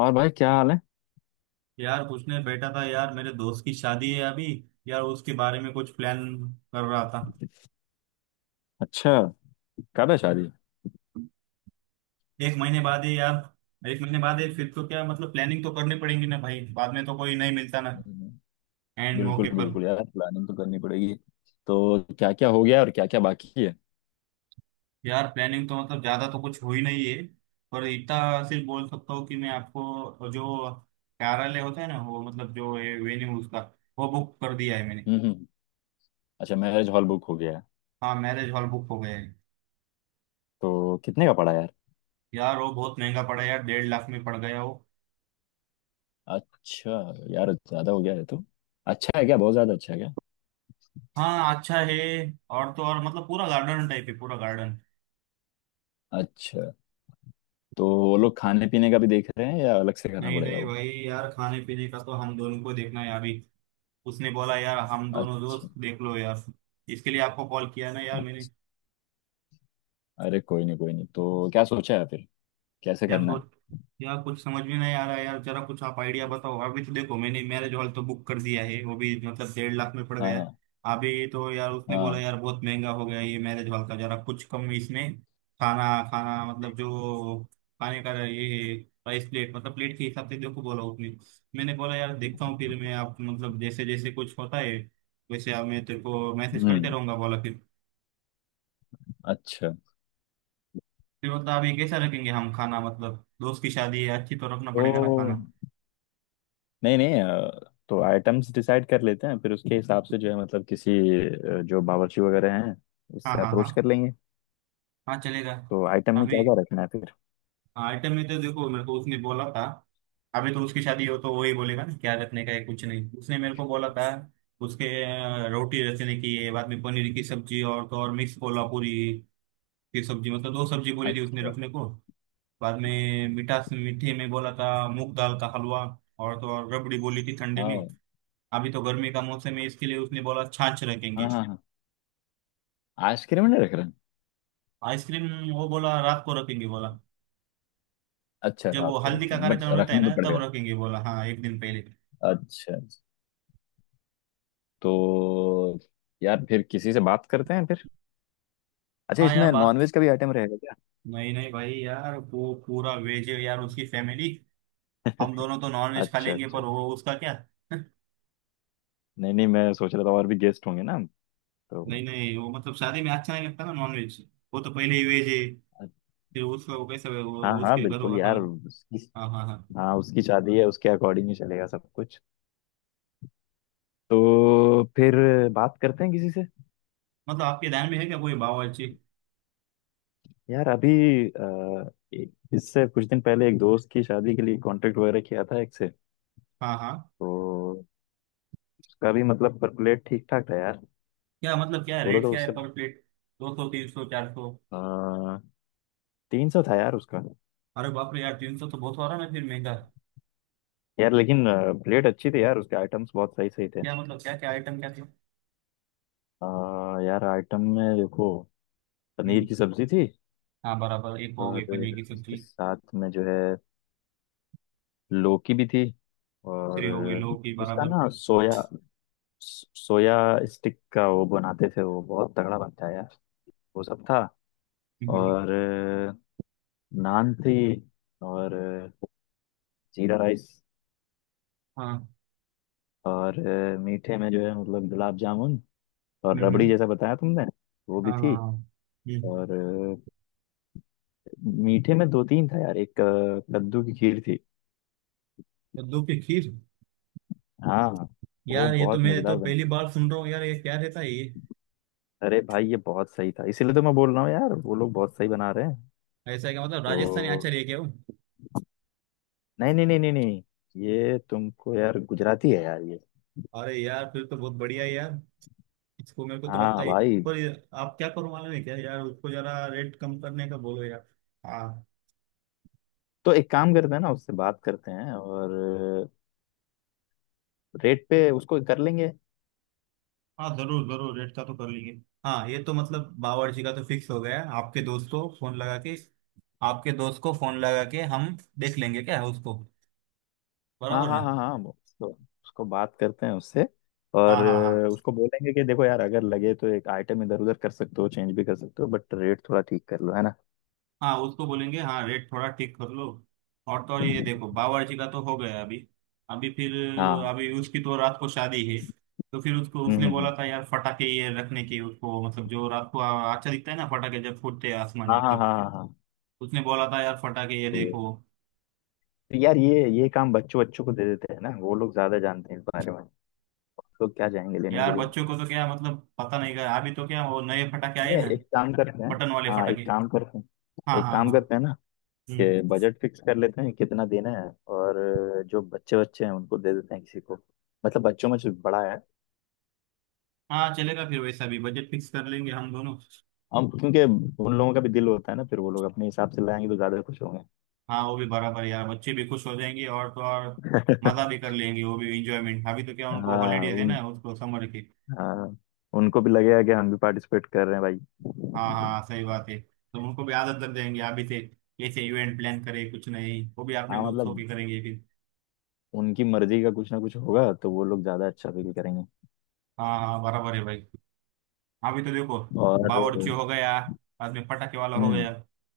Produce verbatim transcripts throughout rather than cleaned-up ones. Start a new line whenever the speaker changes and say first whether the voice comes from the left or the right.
left: और भाई क्या हाल है?
right: यार पूछने बैठा था। यार मेरे दोस्त की शादी है अभी। यार उसके बारे में कुछ प्लान कर रहा था।
left: अच्छा। कर रहे शादी।
right: एक महीने बाद है यार। एक महीने बाद है। फिर तो क्या मतलब प्लानिंग तो करनी पड़ेगी ना भाई। बाद में तो कोई नहीं मिलता ना।
left: हम्म।
right: एंड मौके
left: बिल्कुल
right: पर।
left: बिल्कुल यार, प्लानिंग तो करनी पड़ेगी। तो क्या क्या हो गया और क्या क्या बाकी है?
right: यार प्लानिंग तो मतलब ज्यादा तो कुछ हुई नहीं है। पर इतना सिर्फ बोल सकता हूँ कि मैं आपको जो कार्यालय होता है ना वो मतलब जो वेन्यू उसका वो बुक कर दिया है मैंने।
left: हम्म हम्म। अच्छा, मैरिज हॉल बुक हो गया है।
right: हाँ मैरिज हॉल बुक हो गया है।
left: तो कितने का पड़ा यार?
right: यार वो बहुत महंगा पड़ा यार। डेढ़ लाख में पड़ गया वो।
left: अच्छा। यार ज्यादा हो गया है तो। अच्छा है क्या, बहुत ज्यादा अच्छा है क्या?
right: हाँ अच्छा है। और तो और मतलब पूरा गार्डन टाइप है। पूरा गार्डन।
left: अच्छा। तो वो लोग खाने पीने का भी देख रहे हैं या अलग से करना
right: नहीं
left: पड़ेगा
right: नहीं
left: वो?
right: भाई यार खाने पीने का तो हम दोनों को देखना है अभी। उसने बोला यार हम दोनों
left: अच्छा
right: दोस्त देख लो यार। इसके लिए आपको कॉल किया ना यार मैंने।
left: अच्छा। अरे कोई नहीं कोई नहीं, तो क्या सोचा है फिर, कैसे
right: यार
left: करना है?
right: सोच। यार कुछ समझ में नहीं आ रहा है यार। जरा कुछ आप आइडिया बताओ। अभी तो देखो मैंने मैरिज हॉल तो बुक कर दिया है। वो भी मतलब डेढ़ लाख में पड़ गया है।
left: हाँ
right: अभी तो यार उसने बोला
left: हाँ।
right: यार बहुत महंगा हो गया ये मैरिज हॉल का। जरा कुछ कम इसमें। खाना। खाना मतलब जो खाने का ये प्राइस प्लेट मतलब प्लेट के हिसाब से देखो बोला उसने। मैंने बोला यार देखता हूँ। फिर मैं आप मतलब जैसे जैसे कुछ होता है वैसे आप मैं तेरे को मैसेज करते
left: हम्म।
right: रहूंगा बोला फिर।
left: अच्छा।
right: फिर मतलब अभी कैसा रखेंगे हम खाना। मतलब दोस्त की शादी है अच्छी तो रखना पड़ेगा ना
left: तो
right: खाना।
left: नहीं नहीं, अ, तो आइटम्स डिसाइड कर लेते हैं फिर उसके हिसाब से जो है, मतलब किसी अ, जो बावर्ची वगैरह हैं
right: हाँ
left: उससे
right: हाँ हाँ।
left: अप्रोच कर लेंगे।
right: हाँ चलेगा।
left: तो आइटम में
right: अभी
left: क्या क्या रखना है फिर?
right: आइटम में तो देखो मेरे को उसने बोला था। अभी तो उसकी शादी हो तो वही बोलेगा ना क्या रखने का है। कुछ नहीं उसने मेरे को बोला था उसके अ, रोटी रखने की है। बाद में पनीर की सब्जी और तो और मिक्स कोल्हापुरी की सब्जी। मतलब दो सब्जी बोली थी उसने
left: अच्छा।
right: रखने को। बाद में मिठास मीठे में बोला था मूंग दाल का हलवा। और तो और रबड़ी बोली थी ठंडे में।
left: हाँ
right: अभी तो गर्मी का मौसम है। इसके लिए उसने बोला छाछ रखेंगे।
left: हाँ हाँ हाँ। आइसक्रीम नहीं रख रहे हैं?
right: आइसक्रीम। वो बोला रात को रखेंगे बोला।
left: अच्छा,
right: जब वो
left: रात को
right: हल्दी का
left: रखेंगे बट
right: कार्यक्रम रहता है
left: रखना तो
right: ना तब
left: पड़ेगा।
right: रखेंगे बोला। हाँ एक दिन पहले।
left: अच्छा। तो यार फिर किसी से बात करते हैं फिर। अच्छा,
right: हाँ यार
left: इसमें
right: बात।
left: नॉनवेज का भी आइटम रहेगा क्या?
right: नहीं नहीं भाई यार वो पूरा वेज है यार उसकी फैमिली। हम दोनों तो नॉन वेज खा
left: अच्छा
right: लेंगे
left: अच्छा,
right: पर वो उसका क्या।
left: नहीं नहीं, मैं सोच रहा था और भी गेस्ट होंगे ना, तो।
right: नहीं नहीं वो मतलब शादी में अच्छा नहीं लगता ना नॉन वेज। वो तो पहले ही वेज है। फिर उसका वो कैसा है,
left: हाँ
right: वो
left: हाँ,
right: उसके घर
left: बिल्कुल
right: होगा हाँ।
left: यार।
right: हाँ हाँ हाँ।
left: हाँ, उसकी शादी है, उसके अकॉर्डिंग ही चलेगा सब कुछ। तो फिर बात करते हैं किसी से।
right: मतलब आपके ध्यान में है क्या कोई बावर्ची।
left: यार अभी अ, एक- इससे कुछ दिन पहले एक दोस्त की शादी के लिए कांटेक्ट वगैरह किया था एक से।
right: हाँ हाँ।
left: तो उसका भी मतलब पर प्लेट ठीक ठाक था यार।
right: क्या मतलब क्या
left: बोलो
right: रेट
left: तो
right: क्या है
left: उससे।
right: पर प्लेट। दो सौ तीन सौ चार सौ।
left: बात, तीन सौ था यार उसका।
right: अरे बाप रे यार तीन सौ तो बहुत हो रहा है ना फिर महंगा।
left: यार लेकिन प्लेट अच्छी थी यार, उसके आइटम्स बहुत सही सही थे। अ,
right: क्या मतलब क्या क्या आइटम क्या क्या।
left: यार आइटम में देखो, पनीर
right: हम्म।
left: की सब्जी थी।
right: हाँ बराबर एक हो गई
left: और
right: पनीर की
left: उसके
right: सब्जी।
left: साथ में जो है लौकी भी थी। और
right: दूसरी हो गई लौकी
left: उसका
right: बराबर।
left: ना सोया, सोया स्टिक का वो बनाते थे, वो बहुत तगड़ा बनता है यार। वो सब था।
right: हम्म,
left: और नान थी। और जीरा राइस।
right: हाँ
left: और मीठे में जो है मतलब गुलाब जामुन और रबड़ी
right: हम्म,
left: जैसा बताया तुमने वो भी
right: हाँ हाँ
left: थी।
right: हाँ हम्म।
left: और मीठे में दो तीन था यार, एक कद्दू की खीर थी।
right: कद्दू की खीर।
left: हाँ, वो
right: यार ये तो
left: बहुत
right: मैं तो
left: मजेदार
right: पहली
left: बनती।
right: बार सुन रहा हूँ यार ये क्या रहता है ये।
left: अरे भाई ये बहुत सही था, इसीलिए तो मैं बोल रहा हूँ यार, वो लोग बहुत सही बना रहे हैं।
right: ऐसा है क्या मतलब
left: तो
right: राजस्थानी आचार है क्या वो।
left: नहीं नहीं नहीं नहीं नहीं, ये तुमको यार गुजराती है यार ये।
right: अरे यार फिर तो बहुत बढ़िया है यार। इसको मेरे को तो लगता
left: हाँ
right: है।
left: भाई।
right: पर ये- आप क्या करो मालूम है क्या यार उसको जरा रेट कम करने का बोलो यार। हाँ।
left: तो एक काम करते हैं ना, उससे बात करते हैं और रेट पे उसको कर लेंगे।
right: हाँ जरूर जरूर रेट का तो कर लेंगे। हाँ ये तो मतलब बावर्ची का तो फिक्स हो गया है। आपके दोस्त को फोन लगा के आपके दोस्त को फोन लगा के हम देख लेंगे क्या है उसको।
left: हाँ
right: बराबर
left: हाँ
right: ना।
left: हाँ हाँ उसको, उसको बात करते हैं उससे।
right: हाँ
left: और
right: हाँ हाँ
left: उसको बोलेंगे कि देखो यार, अगर लगे तो एक आइटम इधर उधर कर सकते हो, चेंज भी कर सकते हो, बट रेट थोड़ा ठीक कर लो है ना।
right: हाँ उसको बोलेंगे हाँ रेट थोड़ा ठीक कर लो। और तो और ये देखो बावर्ची का तो हो गया अभी। अभी फिर
left: हाँ।
right: अभी उसकी तो रात को शादी है। तो फिर उसको
left: हम्म
right: उसने
left: हम्म
right: बोला
left: हम्म।
right: था यार फटाके ये रखने की उसको मतलब जो रात को आ- अच्छा दिखता है ना फटाके जब फूटते हैं आसमान
left: हाँ
right: में
left: हाँ हाँ
right: तब।
left: हाँ हाँ।
right: उसने बोला था यार फटाके ये
left: तो
right: देखो।
left: तो यार, ये ये काम बच्चों बच्चों को दे देते हैं ना, वो लोग ज्यादा जानते हैं इस बारे में। लोग क्या जाएंगे लेने के
right: यार
left: लिए।
right: बच्चों को तो क्या मतलब पता नहीं क्या अभी तो क्या वो नए फटाके आए
left: ये
right: ना।
left: एक काम करते हैं।
right: बटन वाले
left: हाँ एक
right: फटाके।
left: काम करते
right: हाँ
left: हैं, एक
right: हाँ
left: काम
right: हाँ
left: करते हैं ना
right: हम्म।
left: कि बजट फिक्स कर लेते हैं कितना देना है। और जो बच्चे बच्चे हैं उनको दे देते हैं किसी को, मतलब बच्चों में जो बड़ा है।
right: हाँ चलेगा फिर वैसा भी बजट फिक्स कर लेंगे हम दोनों।
left: हम, क्योंकि उन लोगों का भी दिल होता है ना, फिर वो लोग अपने हिसाब से लाएंगे तो ज्यादा खुश होंगे।
right: हाँ वो भी बराबर यार बच्चे भी खुश हो जाएंगे और तो और मजा भी कर लेंगे वो भी इंजॉयमेंट। अभी तो क्या उनको
left: हाँ
right: हॉलीडेज है
left: उन
right: ना उसको समर की।
left: हाँ उनको भी लगेगा कि हम भी पार्टिसिपेट कर रहे हैं भाई।
right: हाँ हाँ सही बात है तो उनको भी आदत लग जाएंगे अभी से। ऐसे इवेंट प्लान करें कुछ नहीं वो भी अपने
left: हाँ
right: लोग सो
left: मतलब
right: के करेंगे फिर।
left: उनकी मर्जी का कुछ ना कुछ होगा तो वो लोग ज्यादा अच्छा फील करेंगे।
right: हाँ हाँ बराबर है भाई। अभी तो देखो
left: और।
right: बावर्ची हो गया। बाद में पटाखे वाला हो
left: हम्म
right: गया।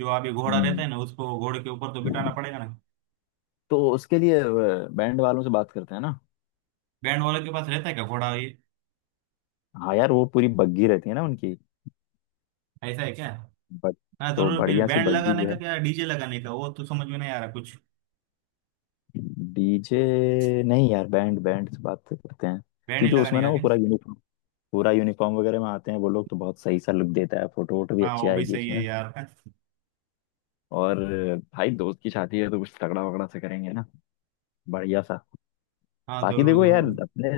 right: जो अभी घोड़ा रहता
left: हम्म।
right: है ना उसको घोड़े के ऊपर तो बिठाना पड़ेगा ना।
left: तो उसके लिए बैंड वालों से बात करते हैं ना।
right: बैंड वाले के पास रहता है क्या घोड़ा ये।
left: हाँ यार वो पूरी बग्गी रहती है ना उनकी।
right: ऐसा है क्या।
left: बट।
right: हाँ
left: तो
right: जरूर फिर
left: बढ़िया सी
right: बैंड
left: बग्गी
right: लगाने
left: जो
right: का
left: है।
right: क्या डीजे लगाने का वो तो समझ में नहीं आ रहा कुछ।
left: डीजे, नहीं यार, बैंड, बैंड से बात करते हैं।
right: बैंड ही
left: क्योंकि
right: लगाने
left: उसमें ना
right: का
left: वो
right: क्या।
left: पूरा यूनिफॉर्म, पूरा यूनिफॉर्म वगैरह में आते हैं वो लोग, तो बहुत सही सा लुक देता है, फोटो वोटो भी
right: हाँ
left: अच्छी
right: वो भी
left: आएगी
right: सही है
left: इसमें।
right: यार।
left: और भाई दोस्त की शादी है तो कुछ तगड़ा वगड़ा से करेंगे ना, बढ़िया सा।
right: हाँ
left: बाकी
right: जरूर
left: देखो यार,
right: जरूर।
left: अपने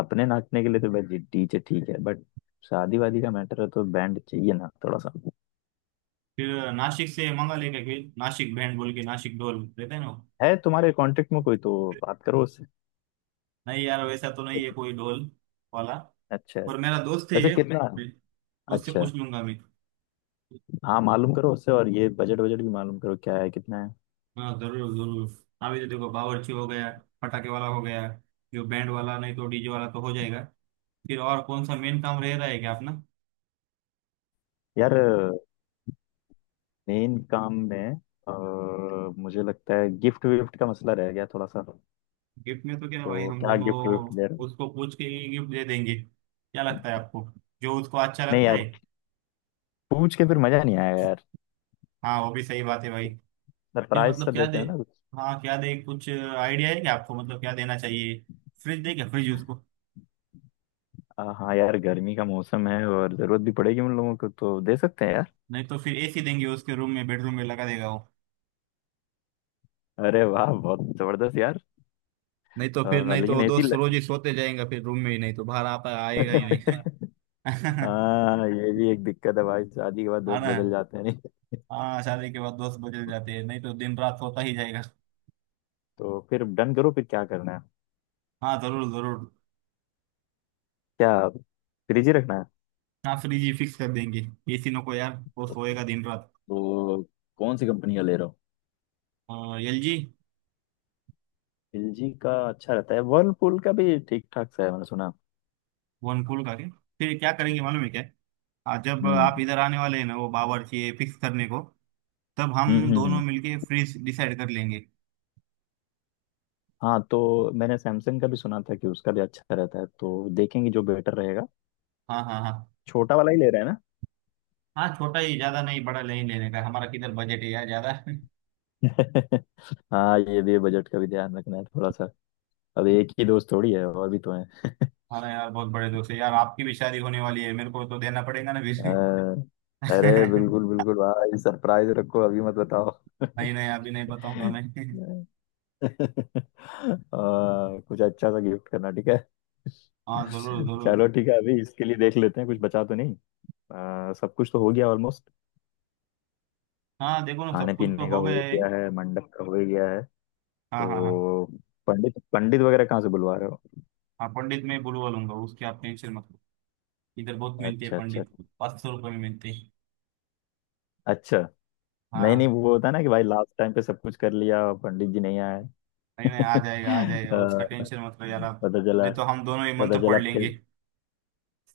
left: अपने नाचने के लिए तो भाई डीजे ठीक है, बट शादी वादी का मैटर है तो बैंड चाहिए ना थोड़ा सा।
right: फिर नासिक से मंगा लेंगे फिर नासिक बैंड बोल के नासिक ढोल देते हैं ना वो?
left: है तुम्हारे कांटेक्ट में कोई तो बात करो उससे।
right: नहीं यार वैसा तो नहीं है
left: कित-
right: कोई ढोल वाला।
left: अच्छा है।
right: पर मेरा दोस्त है
left: वैसे
right: एक।
left: कितना मैं।
right: मैं उससे
left: अच्छा।
right: पूछ लूंगा मैं।
left: हाँ मालूम करो उससे, और ये बजट, बजट भी मालूम करो क्या है, कितना है।
right: हाँ जरूर जरूर। अभी तो देखो बावर्ची हो गया। पटाखे वाला हो गया। जो बैंड वाला नहीं तो डीजे वाला तो हो जाएगा। फिर और कौन सा मेन काम रह रहा है क्या अपना।
left: यार मेन काम में अ, मुझे लगता है गिफ्ट विफ्ट का मसला रह गया थोड़ा सा।
right: गिफ्ट में तो क्या भाई
left: तो
right: हम
left: क्या
right: दोनों
left: गिफ्ट विफ्ट दे रहे हो?
right: उसको पूछ के गिफ्ट दे देंगे क्या लगता है आपको जो उसको अच्छा
left: नहीं
right: लगता
left: यार,
right: है।
left: पूछ के फिर मजा नहीं आएगा यार,
right: हाँ वो भी सही बात है भाई। फिर
left: सरप्राइज सा
right: मतलब क्या दे।
left: देते हैं ना कुछ।
right: हाँ क्या दे कुछ आइडिया है क्या आपको मतलब क्या देना चाहिए। फ्रिज दे क्या फ्रिज उसको।
left: अ, हाँ यार गर्मी का मौसम है और जरूरत भी पड़ेगी उन लोगों को, तो दे सकते हैं यार।
right: नहीं तो फिर एसी देंगे उसके रूम में बेडरूम में लगा देगा वो।
left: अरे वाह, बहुत जबरदस्त यार।
right: नहीं तो फिर
left: अ,
right: नहीं तो
left: लेकिन
right: वो
left: एसी।
right: दोस्त रोज ही सोते जाएगा फिर रूम में ही नहीं तो बाहर आता आएगा ही नहीं है
left: हाँ ये भी एक दिक्कत है भाई, शादी के बाद दोस्त
right: ना।
left: बदल जाते हैं नहीं।
right: हाँ शादी के बाद दोस्त बदल जाते हैं नहीं तो दिन रात सोता ही जाएगा।
left: तो फिर डन करो फिर, क्या करना है?
right: हाँ जरूर जरूर।
left: क्या फ्रिज ही रखना है?
right: हाँ फ्रिज ही फिक्स कर देंगे। एसी नो को यार वो
left: ओके।
right: सोएगा दिन रात।
left: तो कौन सी कंपनी का ले रहा हूँ?
right: L G.
left: एलजी का अच्छा रहता है, वर्लपूल का भी ठीक ठाक सा है मैंने सुना।
right: वन पूल का क्या। फिर क्या करेंगे मालूम है क्या। हाँ जब
left: हम्म
right: आप इधर आने वाले हैं ना वो बावर्ची फिक्स करने को तब
left: हम्म
right: हम
left: हम्म
right: दोनों
left: हम्म।
right: मिलके फ्रीज डिसाइड कर लेंगे।
left: हाँ तो मैंने सैमसंग का भी सुना था कि उसका भी अच्छा रहता है, तो देखेंगे जो बेटर रहेगा।
right: हाँ हाँ हाँ।
left: छोटा वाला ही ले रहे हैं ना।
right: हाँ छोटा ही ज्यादा नहीं बड़ा नहीं लेने का है। हमारा किधर बजट है यार ज्यादा।
left: हाँ ये भी बजट का भी ध्यान रखना है थोड़ा सा। अब एक ही दोस्त थोड़ी है, और भी तो है।
right: हाँ यार बहुत बड़े दोस्त है यार आपकी भी शादी होने वाली है मेरे को तो देना पड़ेगा ना बीच में
left: हाँ। अरे
right: नहीं।
left: बिल्कुल बिल्कुल भाई, सरप्राइज रखो अभी मत बताओ।
right: नहीं अभी नहीं बताऊंगा मैं।
left: आ, कुछ अच्छा सा गिफ्ट करना ठीक है।
right: हाँ जरूर जरूर।
left: चलो ठीक है, अभी इसके लिए देख लेते हैं कुछ बचा तो नहीं। आ, सब कुछ तो हो गया ऑलमोस्ट।
right: हाँ देखो ना
left: खाने
right: सब कुछ तो
left: पीने का
right: हो
left: हो
right: गया है।
left: गया है, मंडप का हो गया है।
right: हाँ हाँ हाँ।
left: तो पंडित, पंडित वगैरह कहाँ से बुलवा रहे हो?
right: हाँ पंडित मैं बुलवा लूंगा उसकी आप टेंशन मत लो। इधर बहुत मिलते हैं
left: अच्छा अच्छा।
right: पंडित। पाँच सौ रुपये में मिलते हैं।
left: अच्छा। नहीं नहीं,
right: हाँ।
left: वो होता है ना कि भाई लास्ट टाइम पे सब कुछ कर लिया, पंडित जी नहीं आए।
right: नहीं नहीं आ
left: अ,
right: जाएगा आ जाएगा उसका टेंशन मत लो यार आप।
left: पता चला।
right: नहीं तो हम दोनों ही
left: पता
right: मंत्र
left: चला
right: पढ़ लेंगे।
left: फिर।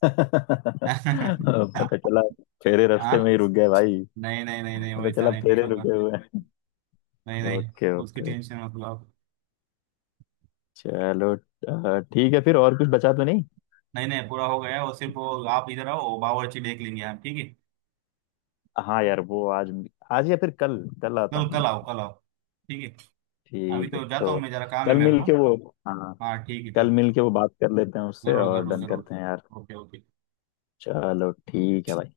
left: पता चला फेरे रास्ते में
right: हाँ।
left: ही रुक गए भाई।
right: नहीं नहीं नहीं नहीं
left: पता
right: वैसा
left: चला
right: नहीं कुछ
left: फेरे
right: होगा।
left: रुके हुए हैं।
right: नहीं नहीं
left: ओके
right: उसकी
left: ओके।
right: टेंशन मत लो आप।
left: चलो अ, ठीक है फिर, और कुछ बचा तो नहीं।
right: नहीं नहीं पूरा हो गया वो सिर्फ वो। आप इधर आओ वो बावर्ची देख लेंगे हम ठीक है।
left: हाँ यार वो आज, आज या फिर कल, कल आता
right: कल कल
left: हूँ।
right: आओ कल आओ। ठीक है। अभी
left: ठीक है
right: तो जाता
left: तो
right: हूँ मैं जरा काम है
left: कल
right: मेरे
left: मिल
right: को।
left: के वो, हाँ,
right: हाँ ठीक है
left: कल
right: ठीक।
left: मिल के वो बात कर लेते हैं उससे
right: जरूर
left: और
right: जरूर
left: डन
right: जरूर।
left: करते हैं यार।
right: Okay okay.
left: चलो ठीक है भाई।